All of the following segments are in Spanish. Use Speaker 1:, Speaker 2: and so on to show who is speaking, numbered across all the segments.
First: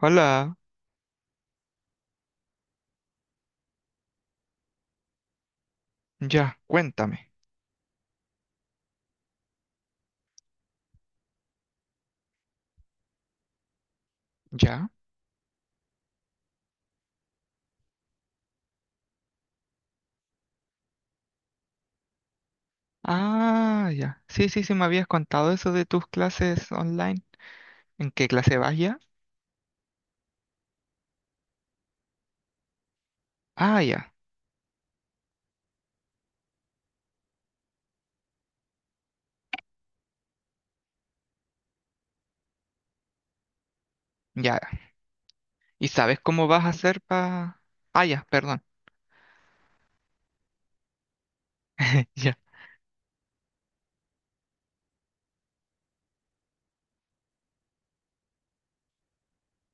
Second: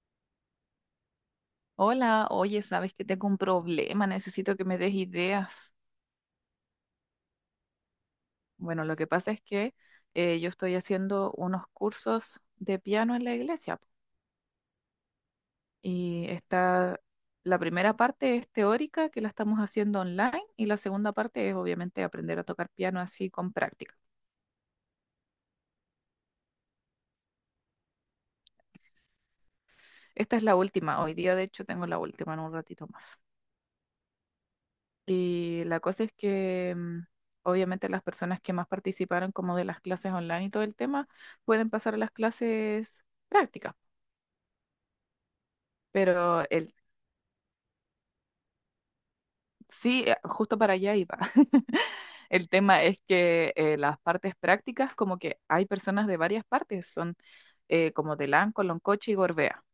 Speaker 1: Hola,
Speaker 2: Hola, oye, sabes que tengo un problema, necesito que me des ideas.
Speaker 1: ya, cuéntame,
Speaker 2: Bueno, lo que pasa es que yo estoy haciendo unos cursos de piano en la iglesia po,
Speaker 1: ¿ya?
Speaker 2: y está la primera parte es teórica, que la estamos haciendo online, y la segunda parte es obviamente aprender a tocar piano así con
Speaker 1: Ah,
Speaker 2: práctica.
Speaker 1: ya. Sí, sí, sí, me habías contado eso de tus clases online. ¿En qué clase vas ya?
Speaker 2: Esta es la última, hoy día de hecho tengo la última en un ratito más.
Speaker 1: Ah, ya,
Speaker 2: Y la cosa es que obviamente las personas que más participaron como de las clases online y todo el tema pueden pasar a las clases prácticas,
Speaker 1: ya. ¿Y sabes
Speaker 2: pero
Speaker 1: cómo vas a
Speaker 2: el,
Speaker 1: hacer para... Ah, ya, perdón.
Speaker 2: sí, justo para allá iba.
Speaker 1: Ya.
Speaker 2: El tema es que las partes prácticas como que hay personas de varias partes, son como de Lanco, Loncoche y Gorbea.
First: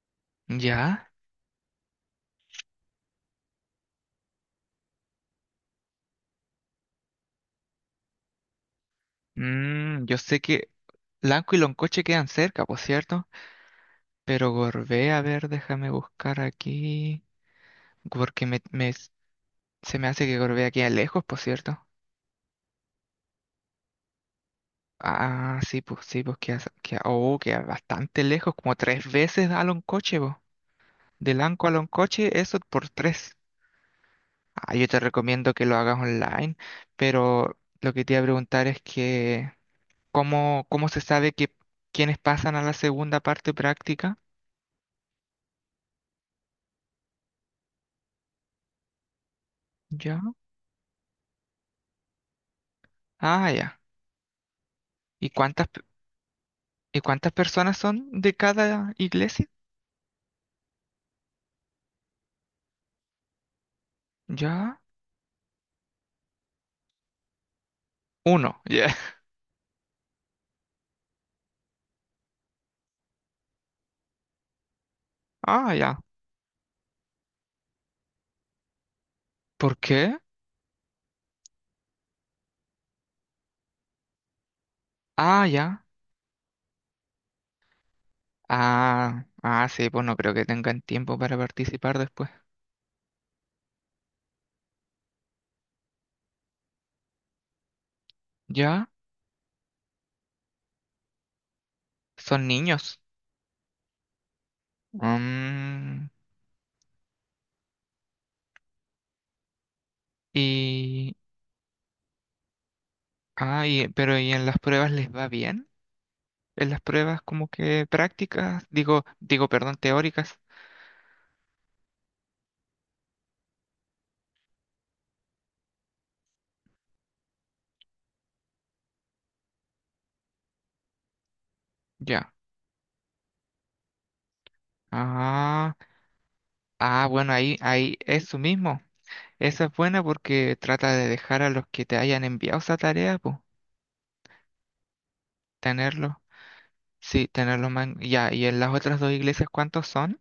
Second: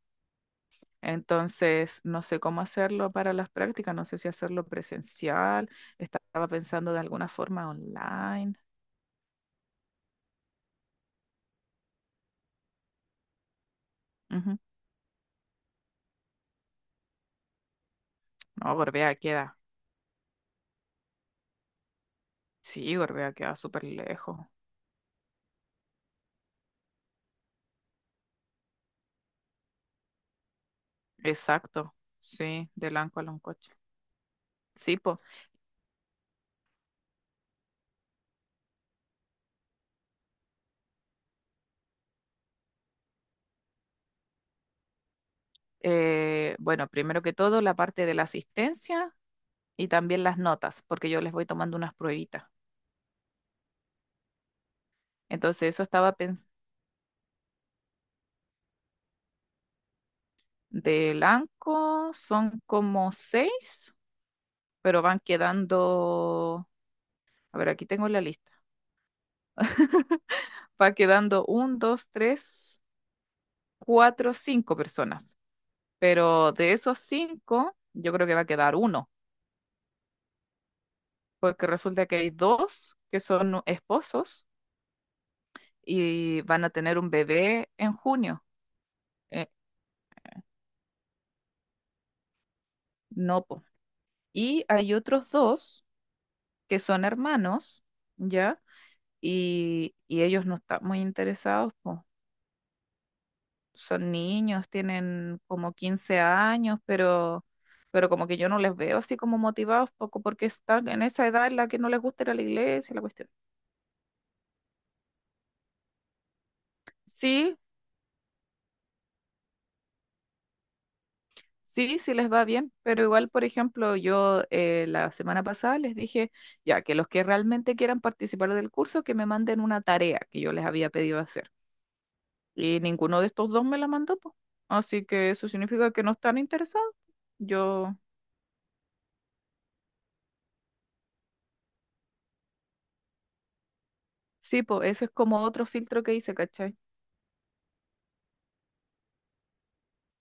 Speaker 1: ¿Ya?
Speaker 2: Entonces, no sé cómo hacerlo para las prácticas, no sé si hacerlo presencial, estaba pensando de alguna forma online.
Speaker 1: Yo sé que Lanco y Loncoche quedan cerca, por cierto. Pero
Speaker 2: Ujú.
Speaker 1: Gorbea, a ver, déjame buscar aquí. Porque
Speaker 2: No, Gorbea queda.
Speaker 1: se me hace que Gorbea queda lejos, por cierto.
Speaker 2: Sí, Gorbea queda súper lejos.
Speaker 1: Ah, sí, pues oh, queda bastante lejos, como tres veces a Loncoche, pues. De Lanco a
Speaker 2: Exacto.
Speaker 1: Loncoche, eso
Speaker 2: Sí,
Speaker 1: por
Speaker 2: de Lanco a
Speaker 1: tres.
Speaker 2: Loncocho.
Speaker 1: Ah, yo
Speaker 2: Sí,
Speaker 1: te
Speaker 2: pues.
Speaker 1: recomiendo que lo hagas online, pero lo que te iba a preguntar es que ¿cómo, cómo se sabe que quiénes pasan a la segunda parte práctica?
Speaker 2: Bueno, primero que todo, la parte de la asistencia y
Speaker 1: Ya.
Speaker 2: también las notas, porque yo les voy tomando unas pruebitas.
Speaker 1: Ah, ya. ¿Y
Speaker 2: Entonces, eso estaba pensando.
Speaker 1: y cuántas personas son de cada iglesia?
Speaker 2: De Lanco son como 6,
Speaker 1: Ya.
Speaker 2: pero van quedando. A ver, aquí tengo la lista.
Speaker 1: Uno, ya.
Speaker 2: Va quedando un, dos, tres, cuatro, 5 personas.
Speaker 1: Ah, ya.
Speaker 2: Pero de esos cinco, yo creo que va a quedar uno
Speaker 1: ¿Por qué?
Speaker 2: porque resulta que hay dos que son esposos
Speaker 1: Ah, ya.
Speaker 2: y van a tener un bebé en junio.
Speaker 1: Ah,
Speaker 2: Eh,
Speaker 1: ah, sí, pues no creo que tengan tiempo para participar después.
Speaker 2: no, po. Y hay otros dos que son hermanos, ¿ya?
Speaker 1: ¿Ya?
Speaker 2: Y ellos no están muy interesados, po.
Speaker 1: Son niños.
Speaker 2: Son niños, tienen como
Speaker 1: Mm,
Speaker 2: 15 años, pero como que yo no les veo así como motivados, poco porque están en
Speaker 1: y,
Speaker 2: esa edad en la que no les gusta ir a la iglesia, la cuestión.
Speaker 1: ah, pero ¿y en las pruebas les va bien? En las pruebas como
Speaker 2: Sí,
Speaker 1: que prácticas, digo, perdón, teóricas.
Speaker 2: sí, sí les va bien, pero igual, por ejemplo, yo la semana pasada les dije ya que los que realmente quieran participar del curso, que me manden una tarea que yo les había pedido hacer.
Speaker 1: Ya.
Speaker 2: Y ninguno de estos dos me la mandó, po. Así que eso
Speaker 1: Ah,
Speaker 2: significa que no están interesados.
Speaker 1: ah, bueno, ahí,
Speaker 2: Yo,
Speaker 1: ahí, eso mismo. Esa es buena porque trata de dejar a los que te hayan enviado esa tarea, pues,
Speaker 2: sí, pues eso es como otro filtro
Speaker 1: tenerlos.
Speaker 2: que hice, ¿cachai?
Speaker 1: Sí, tenerlos más. Ya, y en las otras dos iglesias, ¿cuántos son?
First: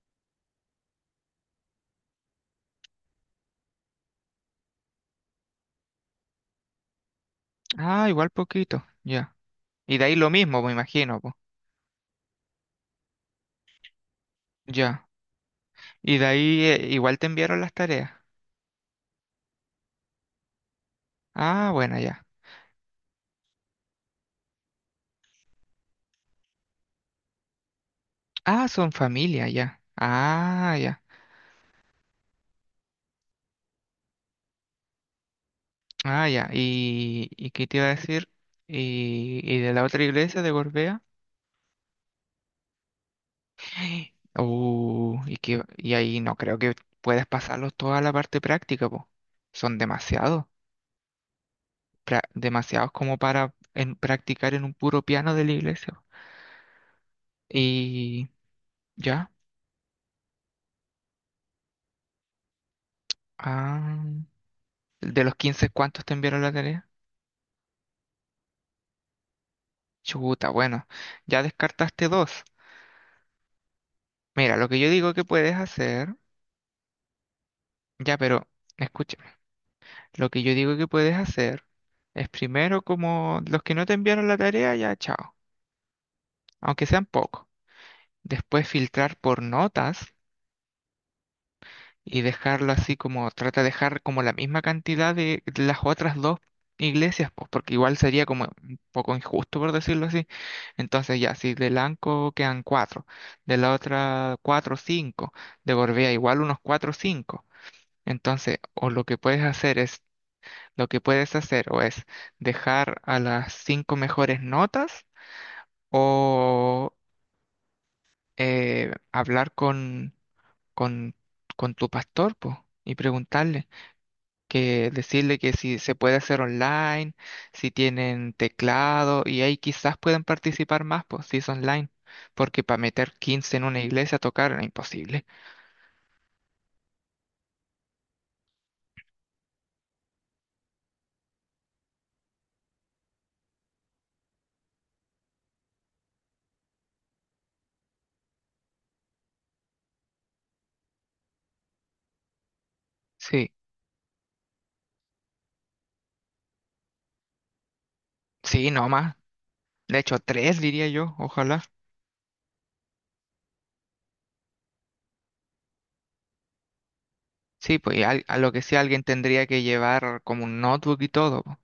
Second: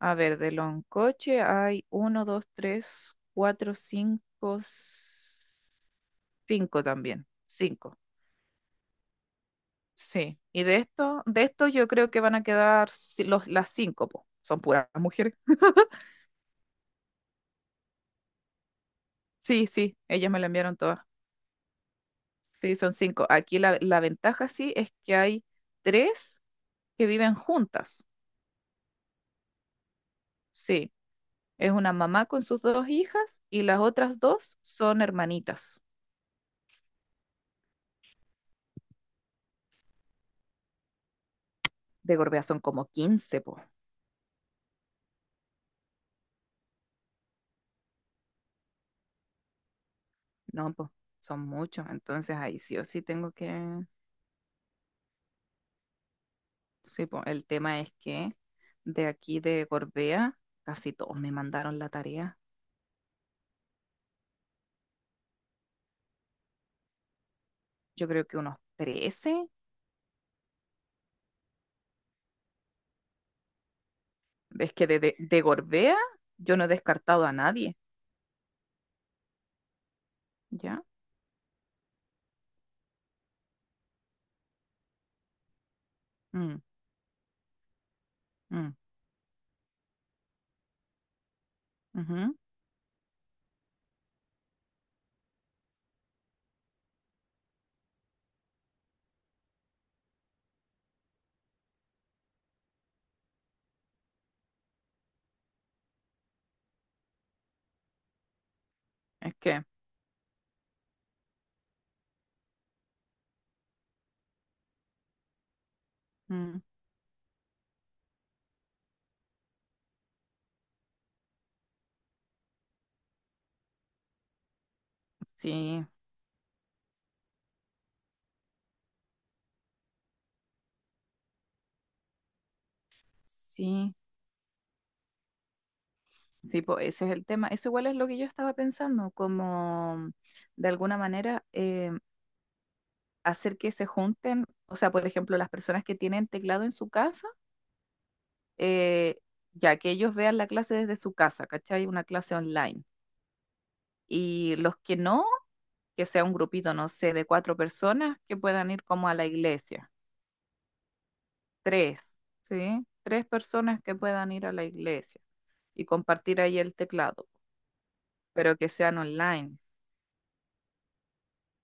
Speaker 2: A ver, de Loncoche hay uno, dos, tres, cuatro, cinco, cinco también, cinco.
Speaker 1: Ah, igual poquito. Ya. Y de ahí lo
Speaker 2: Sí,
Speaker 1: mismo,
Speaker 2: y
Speaker 1: me
Speaker 2: de
Speaker 1: imagino,
Speaker 2: esto,
Speaker 1: pues.
Speaker 2: de esto yo creo que van a quedar ci- los, las 5, po. Son puras
Speaker 1: Ya.
Speaker 2: mujeres.
Speaker 1: Y de ahí igual te enviaron las tareas.
Speaker 2: Sí, sí, ellas me la enviaron todas.
Speaker 1: Ah, bueno, ya.
Speaker 2: Sí, son 5. Aquí la, la ventaja sí es que hay tres que viven juntas.
Speaker 1: Ah, son familia, ya. Ah,
Speaker 2: Sí,
Speaker 1: ya.
Speaker 2: es una mamá con sus dos hijas y las otras dos son hermanitas.
Speaker 1: Ah, ya. Y qué te iba a decir? Y de la otra iglesia de Gorbea?
Speaker 2: De Gorbea son como 15 po.
Speaker 1: Y ahí no creo que puedas pasarlos toda la parte práctica, pues. Son demasiados.
Speaker 2: No, po, son muchos. Entonces ahí sí o
Speaker 1: Demasiados
Speaker 2: sí
Speaker 1: como
Speaker 2: tengo
Speaker 1: para
Speaker 2: que...
Speaker 1: practicar en un puro piano de la iglesia.
Speaker 2: Sí, po, el tema es
Speaker 1: Y
Speaker 2: que de
Speaker 1: ya.
Speaker 2: aquí de Gorbea casi todos me mandaron la tarea.
Speaker 1: Ah. ¿De los 15 cuántos te enviaron la tarea?
Speaker 2: Yo creo que unos 13.
Speaker 1: Chuta, bueno, ya descartaste dos. Mira, lo
Speaker 2: Es
Speaker 1: que
Speaker 2: que
Speaker 1: yo
Speaker 2: de,
Speaker 1: digo
Speaker 2: de,
Speaker 1: que
Speaker 2: de
Speaker 1: puedes
Speaker 2: Gorbea
Speaker 1: hacer,
Speaker 2: yo no he descartado a nadie,
Speaker 1: ya, pero escúchame, lo que yo digo
Speaker 2: ¿ya?
Speaker 1: que puedes hacer es primero como los que no te enviaron la tarea, ya, chao,
Speaker 2: Mm,
Speaker 1: aunque sean pocos. Después
Speaker 2: mm,
Speaker 1: filtrar por notas y
Speaker 2: ujú.
Speaker 1: dejarlo así como, trata de dejar como la misma cantidad de las otras dos iglesias, pues porque igual sería como un poco injusto por decirlo así. Entonces ya, si de Lanco quedan cuatro, de la otra cuatro o cinco, de Gorbea igual unos cuatro o cinco. Entonces, o lo que
Speaker 2: Es
Speaker 1: puedes
Speaker 2: que,
Speaker 1: hacer es, lo que puedes hacer o es dejar a las cinco mejores notas
Speaker 2: mm,
Speaker 1: o hablar con, con tu pastor, pues, y preguntarle. Que decirle que si
Speaker 2: sí,
Speaker 1: se puede hacer online, si tienen teclado y ahí quizás pueden participar más, pues si es online, porque para meter 15 en una
Speaker 2: sí,
Speaker 1: iglesia a tocar era imposible.
Speaker 2: sí, po, ese es el tema. Eso igual es lo que yo estaba pensando, como de alguna manera hacer que se junten, o sea, por ejemplo, las personas que tienen teclado en su casa, eh, ya que ellos vean la clase desde su casa, ¿cachai? Una clase online.
Speaker 1: Sí,
Speaker 2: Y los que no, que sea un grupito, no sé, de 4 personas que
Speaker 1: sí,
Speaker 2: puedan ir
Speaker 1: no
Speaker 2: como a
Speaker 1: más.
Speaker 2: la iglesia.
Speaker 1: De hecho, tres diría yo, ojalá.
Speaker 2: Tres, ¿sí? Tres personas que puedan ir a la iglesia y compartir ahí el teclado,
Speaker 1: Sí, pues a lo
Speaker 2: pero
Speaker 1: que
Speaker 2: que
Speaker 1: sí
Speaker 2: sean
Speaker 1: alguien tendría
Speaker 2: online.
Speaker 1: que llevar como un notebook y todo. Po.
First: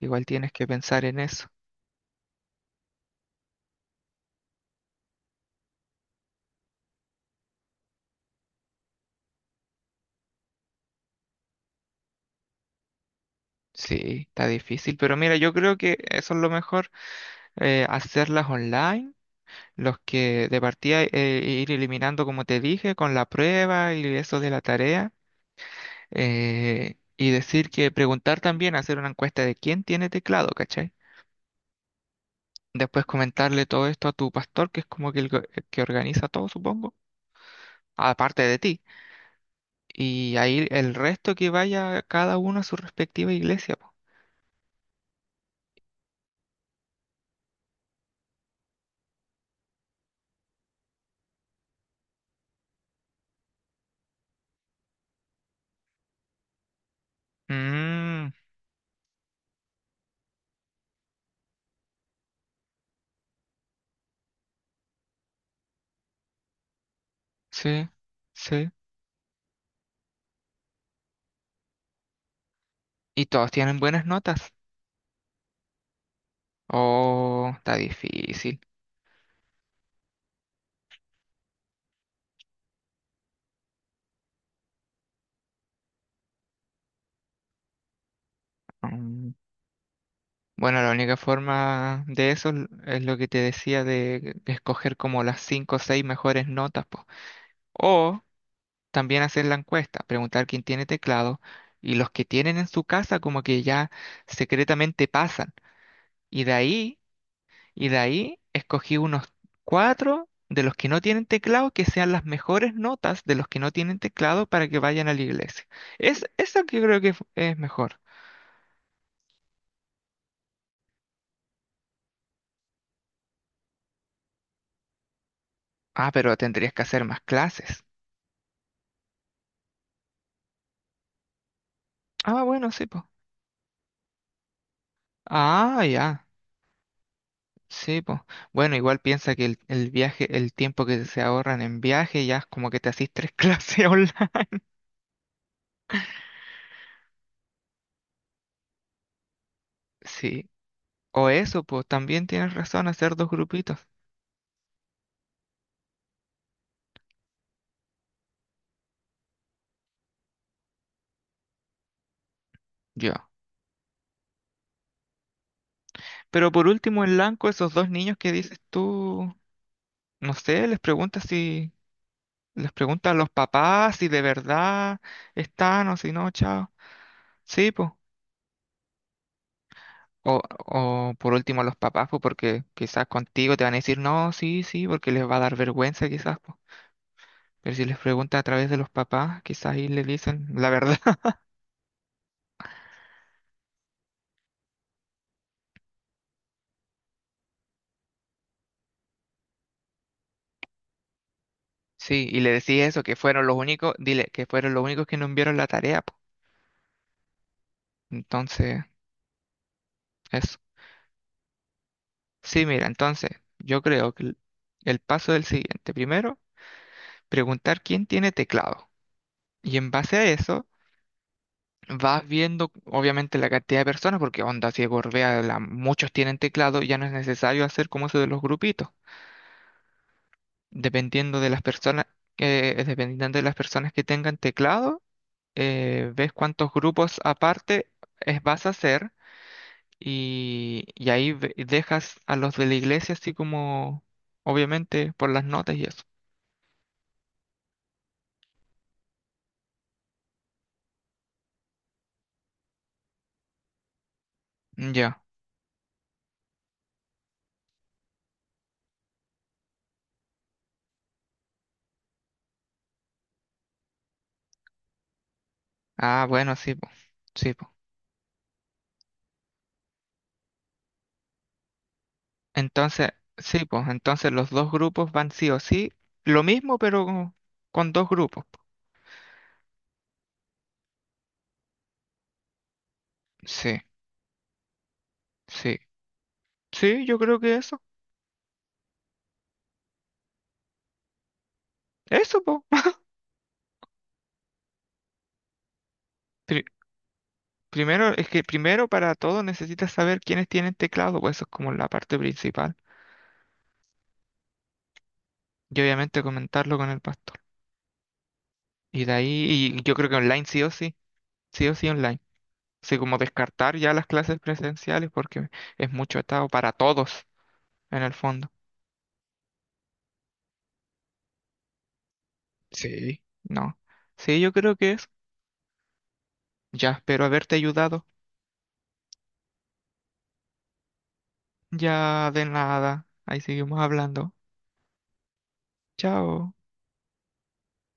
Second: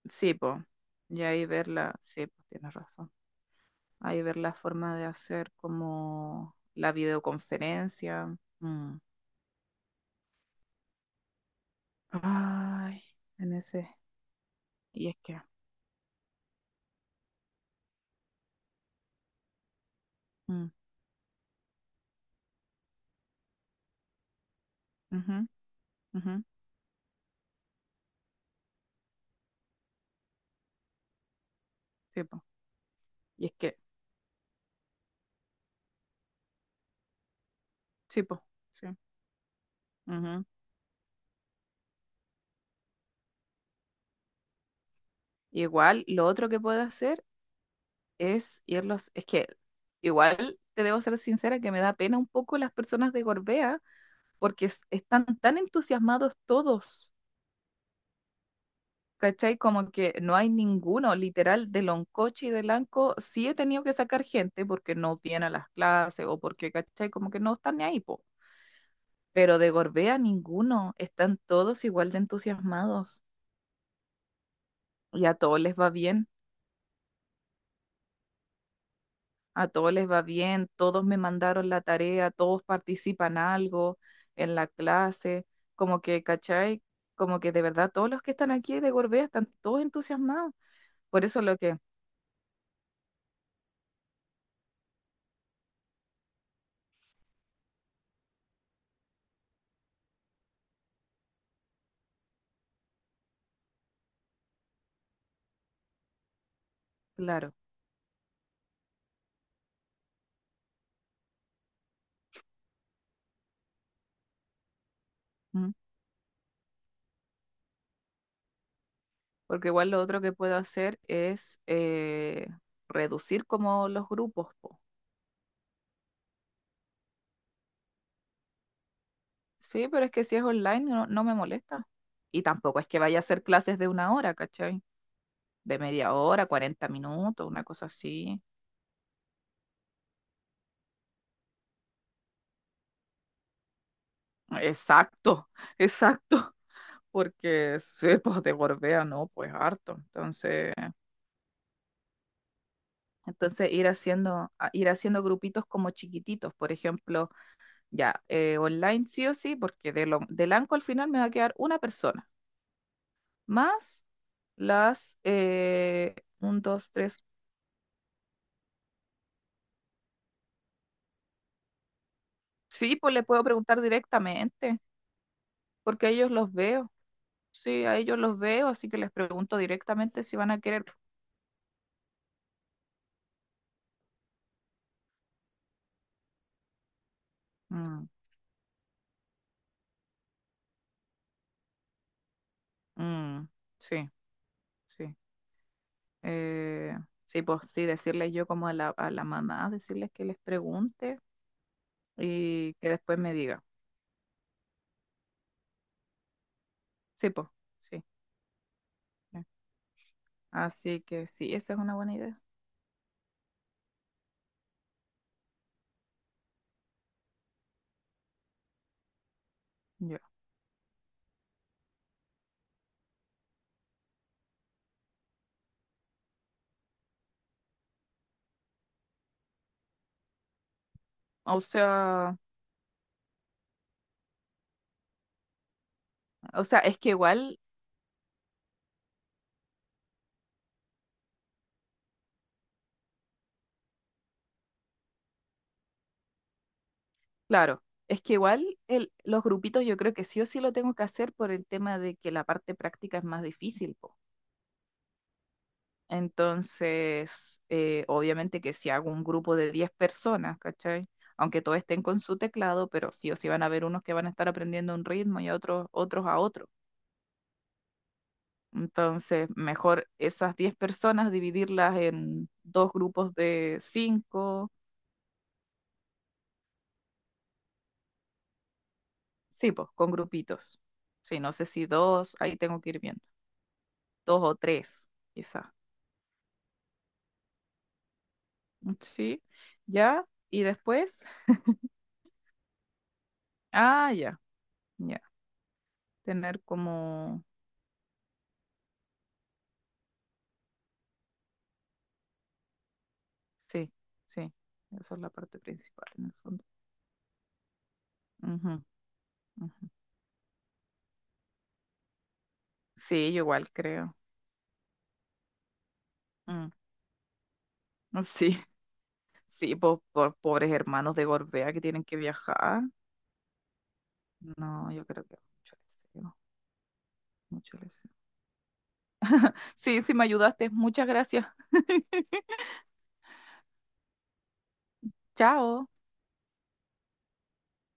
Speaker 1: Igual
Speaker 2: Sí,
Speaker 1: tienes
Speaker 2: po.
Speaker 1: que pensar en
Speaker 2: Y ahí
Speaker 1: eso.
Speaker 2: ver la, sí, pues tienes razón. Ahí ver la forma de hacer como la videoconferencia. Mm. Ay, en ese.
Speaker 1: Sí, está difícil,
Speaker 2: Y
Speaker 1: pero
Speaker 2: es
Speaker 1: mira,
Speaker 2: que.
Speaker 1: yo creo que eso es lo mejor, hacerlas online los que de
Speaker 2: Mm,
Speaker 1: partida ir eliminando, como te dije, con la prueba y eso de la tarea.
Speaker 2: ujú, ujú,
Speaker 1: Y decir que preguntar también, hacer una encuesta de quién tiene teclado, ¿cachai?
Speaker 2: sí, po.
Speaker 1: Después
Speaker 2: Y es
Speaker 1: comentarle
Speaker 2: que.
Speaker 1: todo esto a tu pastor, que es como que el que organiza todo, supongo,
Speaker 2: Sí,
Speaker 1: aparte
Speaker 2: po.
Speaker 1: de ti.
Speaker 2: Sí.
Speaker 1: Y
Speaker 2: Ujú.
Speaker 1: ahí el resto que vaya cada uno a su respectiva iglesia. Po.
Speaker 2: Igual, lo otro que puedo hacer es irlos, es que igual te debo ser sincera que me da pena un poco las personas de Gorbea porque es- están tan entusiasmados todos,
Speaker 1: Mm,
Speaker 2: ¿cachai? Como que no hay ninguno, literal, de Loncoche y de Lanco, sí he tenido que sacar gente porque no viene a las clases o porque, ¿cachai? Como que no están ni
Speaker 1: sí,
Speaker 2: ahí, po.
Speaker 1: sí.
Speaker 2: Pero de Gorbea ninguno, están todos igual de entusiasmados
Speaker 1: Y todos tienen buenas notas.
Speaker 2: y a todos les va bien.
Speaker 1: Oh, está difícil.
Speaker 2: A todos les va bien, todos me mandaron la tarea, todos participan algo en la clase, como que, ¿cachai? Como que de verdad todos los que están aquí de Gorbea
Speaker 1: Mm.
Speaker 2: están todos entusiasmados.
Speaker 1: Bueno, la única
Speaker 2: Por eso lo que,
Speaker 1: forma de eso es lo que te decía de escoger como las cinco o seis mejores notas, po. O también hacer la encuesta, preguntar quién tiene teclado y los que tienen en su casa como que ya secretamente pasan. Y de ahí,
Speaker 2: claro,
Speaker 1: y de ahí escogí unos cuatro de los que no tienen teclado que sean las mejores notas de los que no tienen teclado para que vayan a la iglesia.
Speaker 2: ¿m?
Speaker 1: Es eso que creo que es mejor.
Speaker 2: Porque igual lo otro que puedo hacer es reducir como los grupos, po.
Speaker 1: Ah, pero tendrías que hacer más clases.
Speaker 2: Sí, pero es que si es online no, no me molesta.
Speaker 1: Ah,
Speaker 2: Y
Speaker 1: bueno,
Speaker 2: tampoco
Speaker 1: sí,
Speaker 2: es que
Speaker 1: pues.
Speaker 2: vaya a hacer clases de una hora, ¿cachai? De
Speaker 1: Ah,
Speaker 2: media
Speaker 1: ya.
Speaker 2: hora, 40 minutos, una cosa
Speaker 1: Sí, pues.
Speaker 2: así.
Speaker 1: Bueno, igual piensa que el viaje, el tiempo que se ahorran en viaje, ya es como que te hacís tres clases online.
Speaker 2: Exacto, exacto. Porque sí, pues de Gorbea no, pues harto.
Speaker 1: Sí.
Speaker 2: Entonces,
Speaker 1: O eso, pues también tienes razón, hacer dos
Speaker 2: entonces
Speaker 1: grupitos.
Speaker 2: ir haciendo, a- ir haciendo grupitos como chiquititos, por ejemplo, ya, online sí o sí, porque de lo, del ANCO al final me va a quedar una persona,
Speaker 1: Yo.
Speaker 2: más las,
Speaker 1: Pero
Speaker 2: un,
Speaker 1: por
Speaker 2: dos,
Speaker 1: último, en
Speaker 2: tres,
Speaker 1: blanco, esos dos niños que dices tú, no sé, les
Speaker 2: sí,
Speaker 1: preguntas a
Speaker 2: pues le
Speaker 1: los
Speaker 2: puedo preguntar
Speaker 1: papás si de
Speaker 2: directamente,
Speaker 1: verdad están o
Speaker 2: porque a
Speaker 1: si no,
Speaker 2: ellos los
Speaker 1: chao.
Speaker 2: veo,
Speaker 1: Sí,
Speaker 2: sí,
Speaker 1: pues.
Speaker 2: a ellos los veo, así que les pregunto directamente si
Speaker 1: O,
Speaker 2: van a querer.
Speaker 1: o por último a los papás, pues porque quizás contigo te van a decir no, sí, sí, porque les va a dar vergüenza quizás. Pues. Pero si les
Speaker 2: Mm,
Speaker 1: pregunta a través de los papás, quizás ahí le dicen la verdad.
Speaker 2: mm, sí, sí. Eh, sí, pues sí, decirles yo como a la mamá, decirles que les pregunte
Speaker 1: Sí, y le
Speaker 2: y
Speaker 1: decís
Speaker 2: que
Speaker 1: eso, que
Speaker 2: después me
Speaker 1: fueron los
Speaker 2: diga.
Speaker 1: únicos, dile, que fueron los únicos que no enviaron la tarea, po.
Speaker 2: Sí, pues, sí.
Speaker 1: Entonces,
Speaker 2: Eh.
Speaker 1: eso.
Speaker 2: Así que sí, esa es una buena idea.
Speaker 1: Sí, mira, entonces, yo creo que el paso del siguiente. Primero, preguntar quién tiene teclado. Y en base
Speaker 2: Ya.
Speaker 1: a eso, vas viendo, obviamente, la cantidad de personas, porque onda, si Gorbea, muchos tienen teclado, ya no es necesario hacer como eso de los grupitos. Dependiendo de las
Speaker 2: O
Speaker 1: personas,
Speaker 2: sea,
Speaker 1: que dependiendo de las personas que tengan teclado ves
Speaker 2: o
Speaker 1: cuántos
Speaker 2: sea, es que
Speaker 1: grupos
Speaker 2: igual,
Speaker 1: aparte vas a hacer y ahí dejas a los de la iglesia así como, obviamente, por las notas y eso.
Speaker 2: claro, es que igual el, los grupitos yo creo que sí o sí lo tengo que hacer por el tema de que la parte práctica es más difícil, po.
Speaker 1: Mm, ya.
Speaker 2: Entonces, obviamente que si hago un grupo de 10 personas, ¿cachai? Aunque todos estén con su teclado, pero sí o sí van a haber unos que van a estar aprendiendo un ritmo y a otros,
Speaker 1: Ah,
Speaker 2: otros a
Speaker 1: bueno,
Speaker 2: otro.
Speaker 1: sí, po. Sí, po.
Speaker 2: Entonces, mejor esas 10 personas dividirlas en dos
Speaker 1: Entonces,
Speaker 2: grupos
Speaker 1: sí,
Speaker 2: de
Speaker 1: pues, entonces los dos
Speaker 2: cinco,
Speaker 1: grupos van sí o sí. Lo mismo, pero con dos grupos. Po.
Speaker 2: sí, pues, con grupitos. Sí, no sé si dos, ahí tengo que ir viendo.
Speaker 1: Sí,
Speaker 2: Dos o tres, quizá.
Speaker 1: sí. Sí, yo creo que eso.
Speaker 2: Sí, ya. Y después,
Speaker 1: Eso, pues.
Speaker 2: ah, ya, ya. Tener como
Speaker 1: primero, es que primero para todo necesitas saber quiénes tienen teclado, pues eso es como la parte principal.
Speaker 2: sí, sí, esa es la parte
Speaker 1: Y
Speaker 2: principal
Speaker 1: obviamente
Speaker 2: en el fondo.
Speaker 1: comentarlo con el pastor.
Speaker 2: Ujú,
Speaker 1: Y de ahí, y
Speaker 2: ujú.
Speaker 1: yo creo que online sí o sí online. Así como
Speaker 2: Sí, yo igual
Speaker 1: descartar ya las
Speaker 2: creo.
Speaker 1: clases presenciales porque es mucho estado
Speaker 2: Mm,
Speaker 1: para todos en el fondo.
Speaker 2: sí, sí, po- por, pobres hermanos de Gorbea que tienen que viajar.
Speaker 1: Sí. No. Sí, yo creo
Speaker 2: No,
Speaker 1: que
Speaker 2: yo
Speaker 1: es.
Speaker 2: creo que mucho deseo,
Speaker 1: Ya espero haberte
Speaker 2: mucho
Speaker 1: ayudado.
Speaker 2: deseo. Sí, sí, me ayudaste. Muchas gracias.
Speaker 1: Ya de nada. Ahí seguimos hablando.
Speaker 2: Chao.
Speaker 1: Chao.